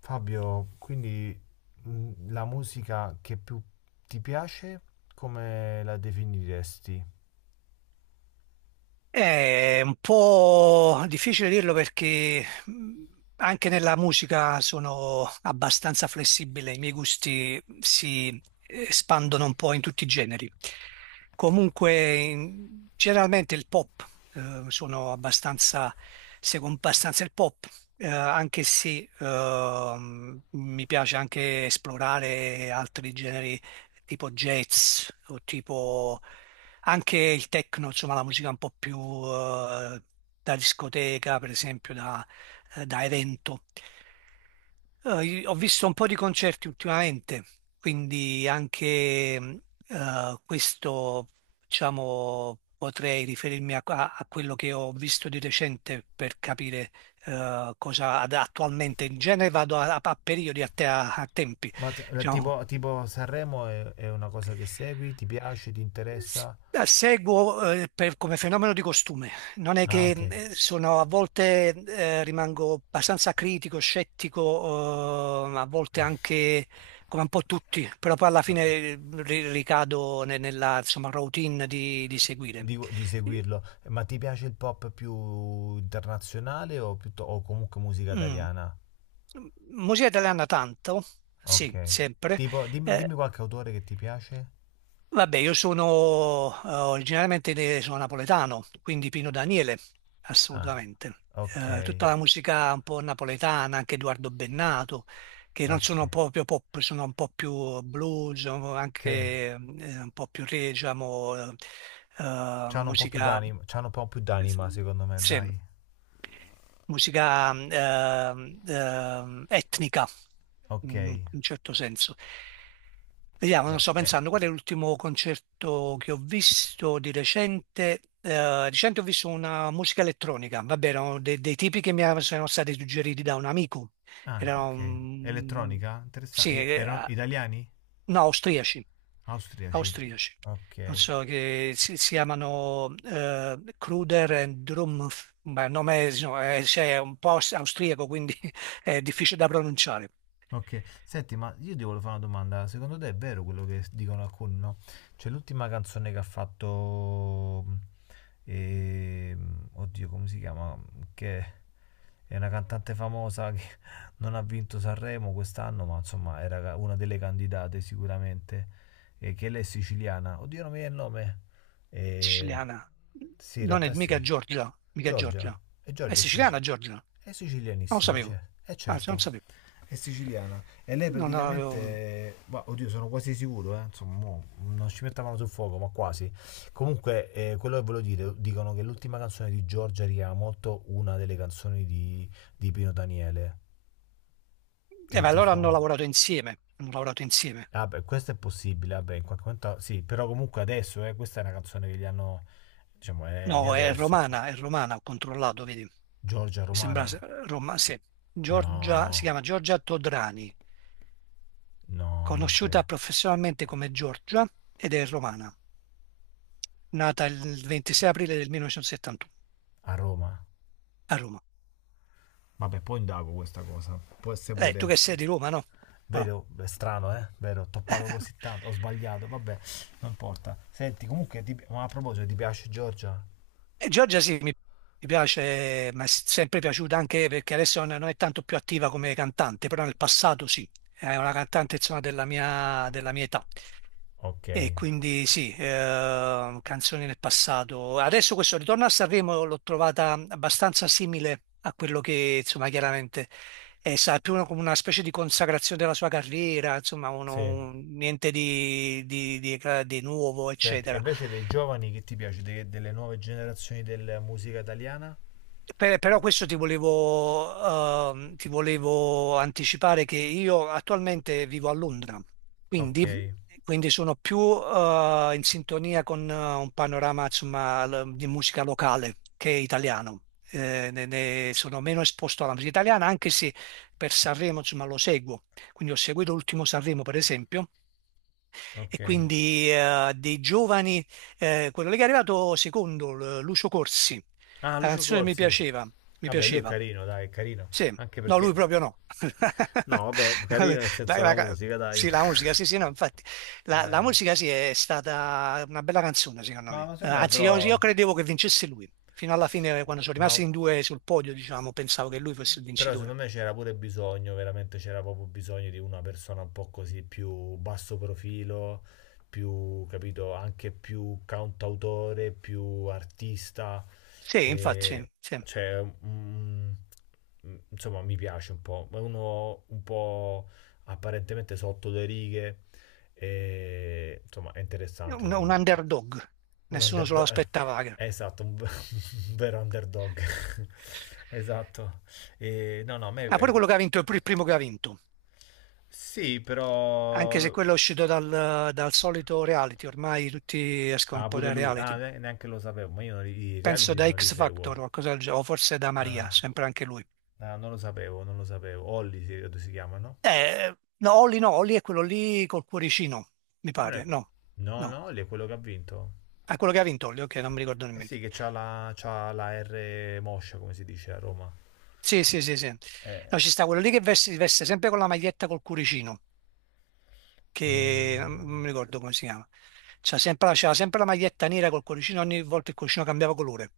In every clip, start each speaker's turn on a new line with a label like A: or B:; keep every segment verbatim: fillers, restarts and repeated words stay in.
A: Fabio, quindi mh, la musica che più ti piace, come la definiresti?
B: È un po' difficile dirlo perché mh, anche nella musica sono abbastanza flessibile, i miei gusti si eh, espandono un po' in tutti i generi. Comunque, in- generalmente il pop, eh, sono abbastanza, seguo abbastanza il pop, eh, anche se ehm, mi piace anche esplorare altri generi tipo jazz o tipo anche il techno, insomma la musica un po' più eh, da discoteca, per esempio da, eh, da evento. Eh, io ho visto un po' di concerti ultimamente, quindi anche mh, eh, questo, diciamo, potrei riferirmi a, a- a quello che ho visto di recente per capire eh, cosa ad- attualmente. In genere vado a, a- a periodi, a, te- a- a tempi,
A: Ma te- la-
B: diciamo,
A: tipo, tipo Sanremo è, è una cosa che segui? Ti piace? Ti
B: S-
A: interessa?
B: eh, Seguo eh, per- come fenomeno di costume, non è
A: Ah,
B: che
A: ok.
B: eh, sono a volte eh, rimango abbastanza critico, scettico, eh, a volte anche come un po' tutti, però poi alla
A: Ma
B: fine eh, ri- ricado ne- nella insomma, routine di, di seguire.
A: Dico di seguirlo. Eh, Ma ti piace il pop più internazionale o, piutto- o comunque musica
B: Mm.
A: italiana?
B: Musica italiana tanto,
A: Ok.
B: sì, sempre.
A: Tipo, dimmi, dimmi
B: eh,
A: qualche autore che ti piace.
B: Vabbè, io sono eh, originariamente de- sono napoletano, quindi Pino Daniele,
A: Ah,
B: assolutamente. Eh,
A: ok,
B: tutta la musica un po' napoletana, anche Edoardo Bennato, che non
A: ok.
B: sono proprio pop, sono un po' più blues, sono
A: Sì,
B: anche eh, un po' più re, diciamo, eh, eh,
A: c'hanno un po' più
B: musica
A: d'anima, c'hanno un po' più d'anima secondo me,
B: sì,
A: dai.
B: musica ehm, ehm, etnica,
A: Ok.
B: in
A: Eh,
B: un certo senso. Vediamo, non sto
A: eh,
B: pensando, qual è l'ultimo concerto che ho visto di recente? Eh, di recente ho visto una musica elettronica, vabbè, erano de- dei tipi che mi sono stati suggeriti da un amico,
A: Ah,
B: erano,
A: ok.
B: mm,
A: Elettronica? Interessante.
B: sì,
A: E-
B: eh,
A: Erano italiani?
B: no, austriaci
A: Austriaci.
B: austriaci.
A: Ok.
B: Non so, che si, si chiamano eh, Kruder and Drumpf, ma il nome è, no, è- cioè, è un po' aus- austriaco, quindi è difficile da pronunciare.
A: Ok, senti, ma io ti volevo fare una domanda. Secondo te è vero quello che dicono alcuni, no? Cioè, l'ultima canzone che ha fatto. Mm, ehm, oddio, come si chiama? Che è una cantante famosa che non ha vinto Sanremo quest'anno, ma insomma era ca- una delle candidate sicuramente. E che lei è siciliana. Oddio, non mi viene il nome. Eh,
B: Siciliana.
A: sì, in
B: Non è
A: realtà sì.
B: mica Giorgia, mica
A: Giorgia.
B: Giorgia.
A: E
B: È
A: Giorgia è
B: siciliana
A: siciliana.
B: Giorgia? Non
A: È
B: lo
A: sicilianissima,
B: sapevo.
A: cioè, è
B: Anzi, non
A: certo.
B: sapevo.
A: È siciliana. E lei
B: Non avevo-
A: praticamente, ma oddio, sono quasi sicuro, eh, insomma, mo non ci mettavano sul fuoco, ma quasi. Comunque, eh, quello che volevo dire, dicono che l'ultima canzone di Giorgia richiama molto una delle canzoni di, di Pino Daniele.
B: Eh,
A: Ti,
B: ma
A: ti
B: allora hanno
A: suona?
B: lavorato insieme. Hanno lavorato insieme.
A: Ah, beh, questo è possibile, vabbè, in qualche momento sì, però comunque adesso, eh, questa è una canzone che gli hanno, diciamo, è di
B: No, è
A: adesso.
B: romana, è romana, ho controllato, vedi.
A: Giorgia
B: Mi sembra
A: Romana?
B: se- Roma, sì. Giorgia, si
A: No,
B: chiama Giorgia Todrani,
A: no, non
B: conosciuta
A: credo.
B: professionalmente come Giorgia ed è romana, nata il ventisei aprile del millenovecentosettantuno
A: A Roma?
B: a Roma.
A: Vabbè, poi indago questa cosa. Può essere
B: Eh, tu
A: pure.
B: che sei di Roma, no? O no?
A: Vero, è strano, eh? Vero, ho toppato così tanto. Ho sbagliato, vabbè, non importa. Senti, comunque, ti- ma a proposito, ti piace Giorgia?
B: E Giorgia sì, mi mi piace, ma è sempre piaciuta anche perché adesso non non è tanto più attiva come cantante, però nel passato sì, è una cantante insomma della mia, della mia età.
A: Ok,
B: E quindi sì, eh, canzoni del passato. Adesso questo ritorno a Sanremo l'ho trovata abbastanza simile a quello che, insomma, chiaramente è sa, più una- come una specie di consacrazione della sua carriera, insomma, uno-
A: sì.
B: un- niente di, di- di- eh, di nuovo,
A: Senti, e
B: eccetera.
A: invece dei giovani che ti piace? De- delle nuove generazioni della musica italiana?
B: Per- però questo ti volevo, ehm, ti volevo anticipare che io attualmente vivo a Londra,
A: Ok,
B: quindi, quindi sono più, eh, in sintonia con eh, un panorama, insomma, l- di musica locale che italiano. Eh, ne, ne sono meno esposto alla musica italiana, anche se per Sanremo, insomma, lo seguo. Quindi ho seguito l'ultimo Sanremo, per esempio,
A: ok.
B: e quindi eh, dei giovani, eh, quello lì che è arrivato secondo, l- Lucio Corsi,
A: Ah,
B: la
A: Lucio
B: canzone mi
A: Corsi.
B: piaceva, mi
A: Vabbè, lui è
B: piaceva,
A: carino, dai, è carino.
B: sì,
A: Anche
B: no, lui
A: perché...
B: proprio no,
A: No, vabbè, carino nel
B: La-
A: senso la
B: la ca-
A: musica, dai.
B: sì, la musica, sì, sì, no, infatti, la, la
A: Eh...
B: musica sì è stata una bella canzone secondo
A: Ma
B: me.
A: ma
B: Eh,
A: secondo me
B: anzi io,
A: però...
B: io credevo che vincesse lui, fino alla fine quando sono
A: Ma
B: rimasti in due sul podio, diciamo, pensavo che lui fosse il
A: però secondo
B: vincitore.
A: me c'era pure bisogno, veramente c'era proprio bisogno di una persona un po' così più basso profilo, più, capito, anche più cantautore, più artista.
B: Sì, infatti,
A: E,
B: sì.
A: cioè, mm, mm, insomma, mi piace un po'. È uno un po' apparentemente sotto le righe. E, insomma, è interessante
B: un, un
A: secondo me.
B: underdog,
A: Un
B: nessuno se lo
A: underdog, eh,
B: aspettava. Ah,
A: esatto, un, un vero underdog. Esatto. E, no, no, a me...
B: pure
A: eh,
B: quello che ha vinto, pure il primo che ha vinto,
A: Sì,
B: anche se
A: però...
B: quello è uscito dal, dal solito reality, ormai tutti escono un
A: Ah,
B: po'
A: pure
B: dai
A: lui. Ah,
B: reality.
A: ne- neanche lo sapevo, ma io non li- i
B: Penso
A: reality
B: da
A: non li
B: X Factor
A: seguo.
B: o qualcosa del genere, o forse da Maria,
A: Ah,
B: sempre anche lui.
A: ah, non lo sapevo, non lo sapevo. Olli si, credo si chiama, no?
B: Eh, no, Olli no, Olli è quello lì col cuoricino, mi
A: E non
B: pare,
A: è...
B: no,
A: No,
B: no.
A: no, Olli è quello che ha vinto.
B: È quello che ha vinto Olli, ok, non mi ricordo
A: Eh
B: nemmeno.
A: sì, che c'ha la, c'ha la R moscia, come si dice a Roma.
B: Sì, sì, sì, sì. No,
A: Eh,
B: ci sta quello lì che veste, veste sempre con la maglietta col cuoricino, che
A: eh,
B: non non mi ricordo come si chiama. C'ha sempre, la- c'aveva sempre la maglietta nera col cuoricino, ogni volta il cuoricino cambiava colore.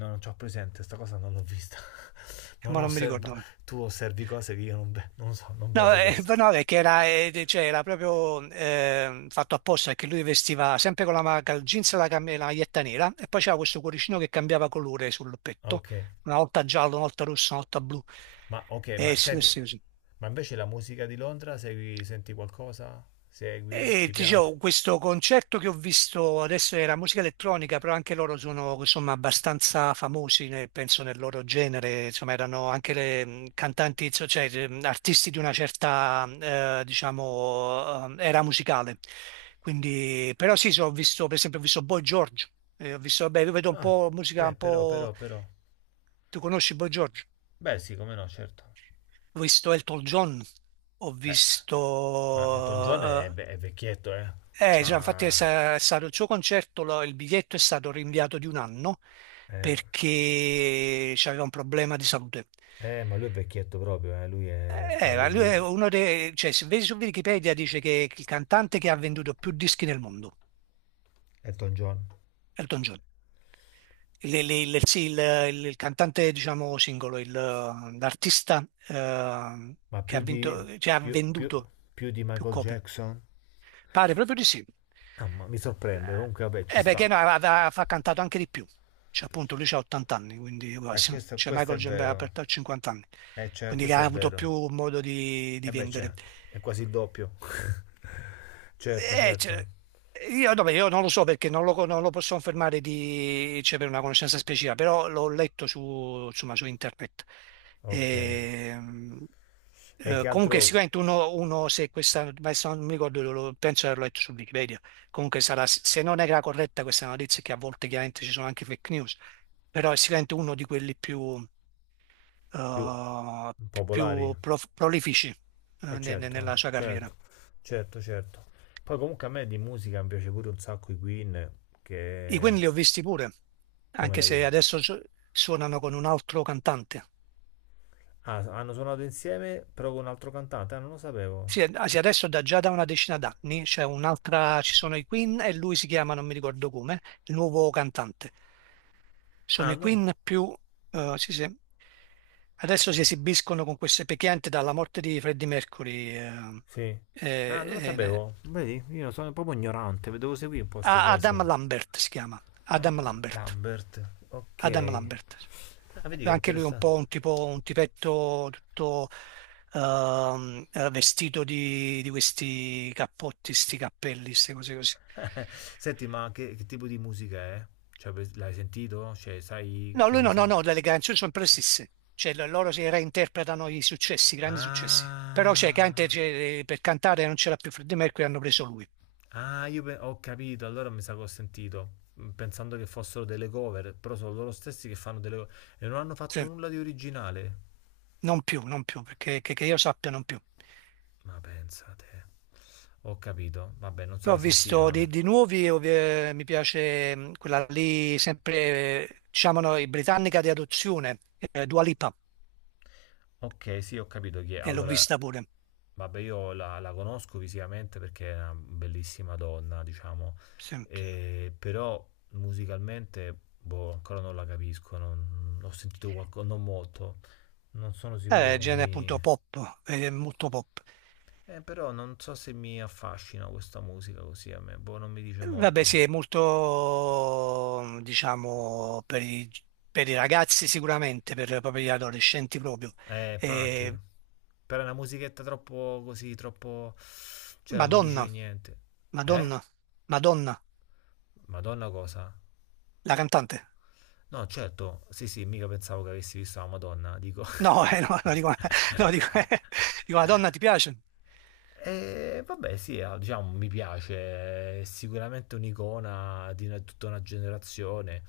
A: No, non c'ho presente, sta cosa non l'ho vista. Non
B: Ma non mi
A: osserva.
B: ricordo.
A: Tu osservi cose che io non, ve- non so, non
B: No,
A: vedo
B: eh,
A: questa.
B: no, perché era, eh, cioè, era proprio eh, fatto apposta perché lui vestiva sempre con la, ma- il jeans e la, cam- la maglietta nera e poi c'era questo cuoricino che cambiava colore sul
A: Ah,
B: petto,
A: ok,
B: una volta giallo, una volta rosso, una volta blu.
A: ma ok,
B: Eh
A: ma
B: sì,
A: senti,
B: sì, sì.
A: ma invece la musica di Londra, segui, senti qualcosa? Segui,
B: E
A: ti
B: ti
A: piace?
B: dicevo, questo concerto che ho visto adesso era musica elettronica, però anche loro sono insomma abbastanza famosi, ne- penso nel loro genere, insomma erano anche le, mh, cantanti, so- cioè mh, artisti di una certa, eh, diciamo, eh, era musicale. Quindi, però sì, so, ho visto, per esempio, ho visto Boy George, eh, ho visto, vabbè, io vedo un
A: Ah,
B: po' musica
A: beh,
B: un
A: però,
B: po',
A: però, però.
B: tu conosci Boy George?
A: Beh, sì, come no, certo.
B: Ho visto Elton John, ho
A: Eh,
B: visto...
A: ma Elton John è,
B: eh,
A: ve- è vecchietto, eh.
B: Eh, già, infatti è,
A: Ciao.
B: sa- è stato il suo concerto, lo- il biglietto è stato rinviato di un anno
A: Eh,
B: perché aveva un problema di salute.
A: eh, ma lui è vecchietto proprio, eh. Lui è, sta
B: Eh, ma
A: lì
B: lui
A: lì.
B: è uno dei, cioè, se vedi su Wikipedia dice che è il cantante che ha venduto più dischi nel mondo,
A: Elton John.
B: Elton John. Il, il- il- sì, il- il- il cantante, diciamo, singolo, il- l'artista eh,
A: Ma
B: che ha
A: più di...
B: vinto, cioè, ha
A: più, più,
B: venduto
A: più di
B: più
A: Michael
B: copie.
A: Jackson?
B: Pare proprio di sì.
A: Mamma, mi sorprende. Comunque, vabbè,
B: Eh,
A: ci
B: eh,
A: sta.
B: perché no, aveva, ha cantato anche di più. Cioè, appunto, lui c'ha ottanta anni, quindi
A: Eh,
B: quasi.
A: questo,
B: Cioè,
A: questo
B: Michael
A: è vero.
B: Gambetta ha cinquanta anni,
A: Eh, cioè,
B: quindi che
A: questo
B: ha
A: è
B: avuto
A: vero.
B: più modo di,
A: E
B: di
A: eh, beh, c'è.
B: vendere.
A: È quasi il doppio. Certo,
B: Eh,
A: certo.
B: cioè, io, vabbè, io non lo so perché non lo, non lo posso confermare di, cioè, per una conoscenza specifica, però l'ho letto su, insomma, su internet.
A: Ok.
B: Ehm,
A: E
B: eh,
A: che
B: comunque
A: altro
B: sicuramente uno, uno se questa, ma se non mi ricordo, lo- lo- penso di averlo letto su Wikipedia, comunque sarà, se non era corretta questa notizia, che a volte chiaramente ci sono anche fake news, però è sicuramente uno di quelli più,
A: più
B: eh,
A: popolari?
B: più prof- prolifici, eh,
A: Eh
B: ne- ne- nella
A: certo,
B: sua carriera.
A: certo, certo, certo. Poi comunque a me di musica mi piace pure un sacco i Queen,
B: I
A: che...
B: Queen li ho visti pure,
A: Come
B: anche
A: l'hai
B: se
A: visto?
B: adesso su- suonano con un altro cantante.
A: Ah, hanno suonato insieme però con un altro cantante? Ah, non lo sapevo.
B: Sì, eh, sì, adesso da, già da una decina d'anni c'è un'altra, ci sono i Queen e lui si chiama, non mi ricordo come, il nuovo cantante. Sono
A: Ah,
B: i
A: no?
B: Queen più, eh, sì, sì. Adesso si esibiscono con queste pecchianti dalla morte di Freddie Mercury, eh,
A: Sì.
B: eh,
A: Ah, non lo
B: eh,
A: sapevo. Vedi, io sono proprio ignorante, devo seguire un po' queste
B: Adam
A: cose.
B: Lambert si chiama, Adam
A: Adam
B: Lambert,
A: Lambert, ok.
B: Adam Lambert.
A: Ah, vedi che
B: Anche lui è un po'
A: interessante.
B: un tipo, un tipetto tutto ehm, eh, vestito di, di questi cappotti, sti cappelli, queste cose così.
A: Senti, ma che, che tipo di musica è? Cioè, per- l'hai sentito? Cioè, sai
B: No,
A: se
B: lui
A: mi
B: no, no,
A: se-
B: no, le canzoni sono sempre le stesse. Cioè, lo- loro si reinterpretano i successi, i grandi successi. Però, cioè, Gante,
A: Ah.
B: cioè, per cantare non c'era più Freddie Mercury, hanno preso lui.
A: Ah, io pe- ho capito, allora mi sa che ho sentito, mm, pensando che fossero delle cover, però sono loro stessi che fanno delle cover e non hanno fatto
B: Sì,
A: nulla di originale.
B: non più, non più, perché che, che io sappia non più.
A: Ma pensate, ho capito, vabbè, non se
B: Poi ho
A: la
B: visto di,
A: sentivano.
B: di nuovi, ov- eh, mi piace mh, quella lì, sempre, eh, diciamo, no, i britannica di adozione, eh, Dua Lipa,
A: Ok, sì, ho capito chi è.
B: e l'ho
A: Allora,
B: vista pure.
A: vabbè, io la, la conosco visivamente perché è una bellissima donna, diciamo,
B: Sempre.
A: e- però musicalmente, boh, ancora non la capisco, non, ho sentito qualcosa, non molto. Non sono sicuro
B: Eh,
A: che
B: genere
A: mi,
B: appunto pop, eh, molto pop.
A: Eh, però non so se mi affascina questa musica così a me, boh, non mi dice
B: Eh, Vabbè,
A: molto.
B: sì, è molto, diciamo, per i, per i, ragazzi sicuramente, per proprio gli adolescenti proprio.
A: Eh,
B: Eh,
A: infatti, però è una musichetta troppo così, troppo... cioè non mi dice
B: Madonna,
A: niente. Eh?
B: Madonna, Madonna,
A: Madonna cosa?
B: la cantante.
A: No, certo, sì sì, mica pensavo che avessi visto la Madonna, dico.
B: No, eh, no, no, dico, no, dico, dico, Madonna, ti piace?
A: E vabbè, sì, ah, diciamo, mi piace, è sicuramente un'icona di una- tutta una generazione.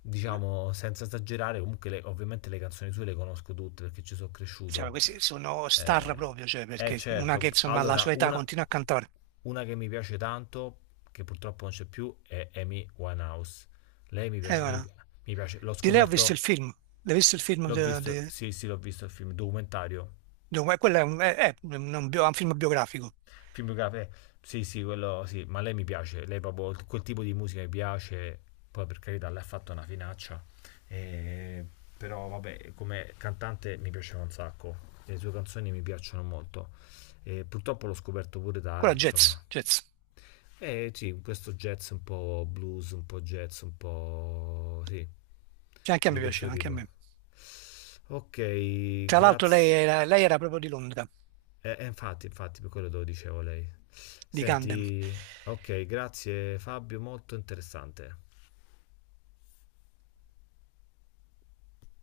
A: Diciamo, senza esagerare, comunque le- ovviamente le canzoni sue le conosco tutte perché ci sono
B: Cioè,
A: cresciuto.
B: questi sono star
A: Eh,
B: proprio, cioè,
A: eh,
B: perché una che
A: certo,
B: insomma alla
A: allora,
B: sua età
A: una,
B: continua a cantare.
A: una che mi piace tanto, che purtroppo non c'è più, è Amy Winehouse. Lei mi
B: Eh,
A: piace, mi
B: guarda,
A: pi- mi piace. L'ho
B: di lei ho visto il
A: scoperto,
B: film, l'hai visto il film?
A: l'ho
B: De,
A: visto,
B: de-
A: sì, sì, l'ho visto il film, documentario.
B: de- eh, quello è, un, è- è un- un bio- un film biografico,
A: Film biografico, eh, sì, sì, quello sì, ma lei mi piace, lei proprio quel tipo di musica mi piace, poi per carità lei ha fatto una finaccia, eh, però vabbè, come cantante mi piaceva un sacco, le sue canzoni mi piacciono molto, Eh, purtroppo l'ho scoperto pure
B: quello
A: tardi,
B: è jazz,
A: insomma.
B: jazz.
A: Eh sì, questo jazz un po' blues, un po' jazz, un po' sì,
B: Cioè, anche a
A: di
B: me
A: questo
B: piaceva, anche a
A: tipo.
B: me.
A: Ok,
B: Tra l'altro lei
A: grazie.
B: era, lei era proprio di Londra,
A: Eh, eh, infatti, infatti, per quello te lo dicevo lei.
B: di Camden.
A: Senti, ok, grazie Fabio, molto interessante.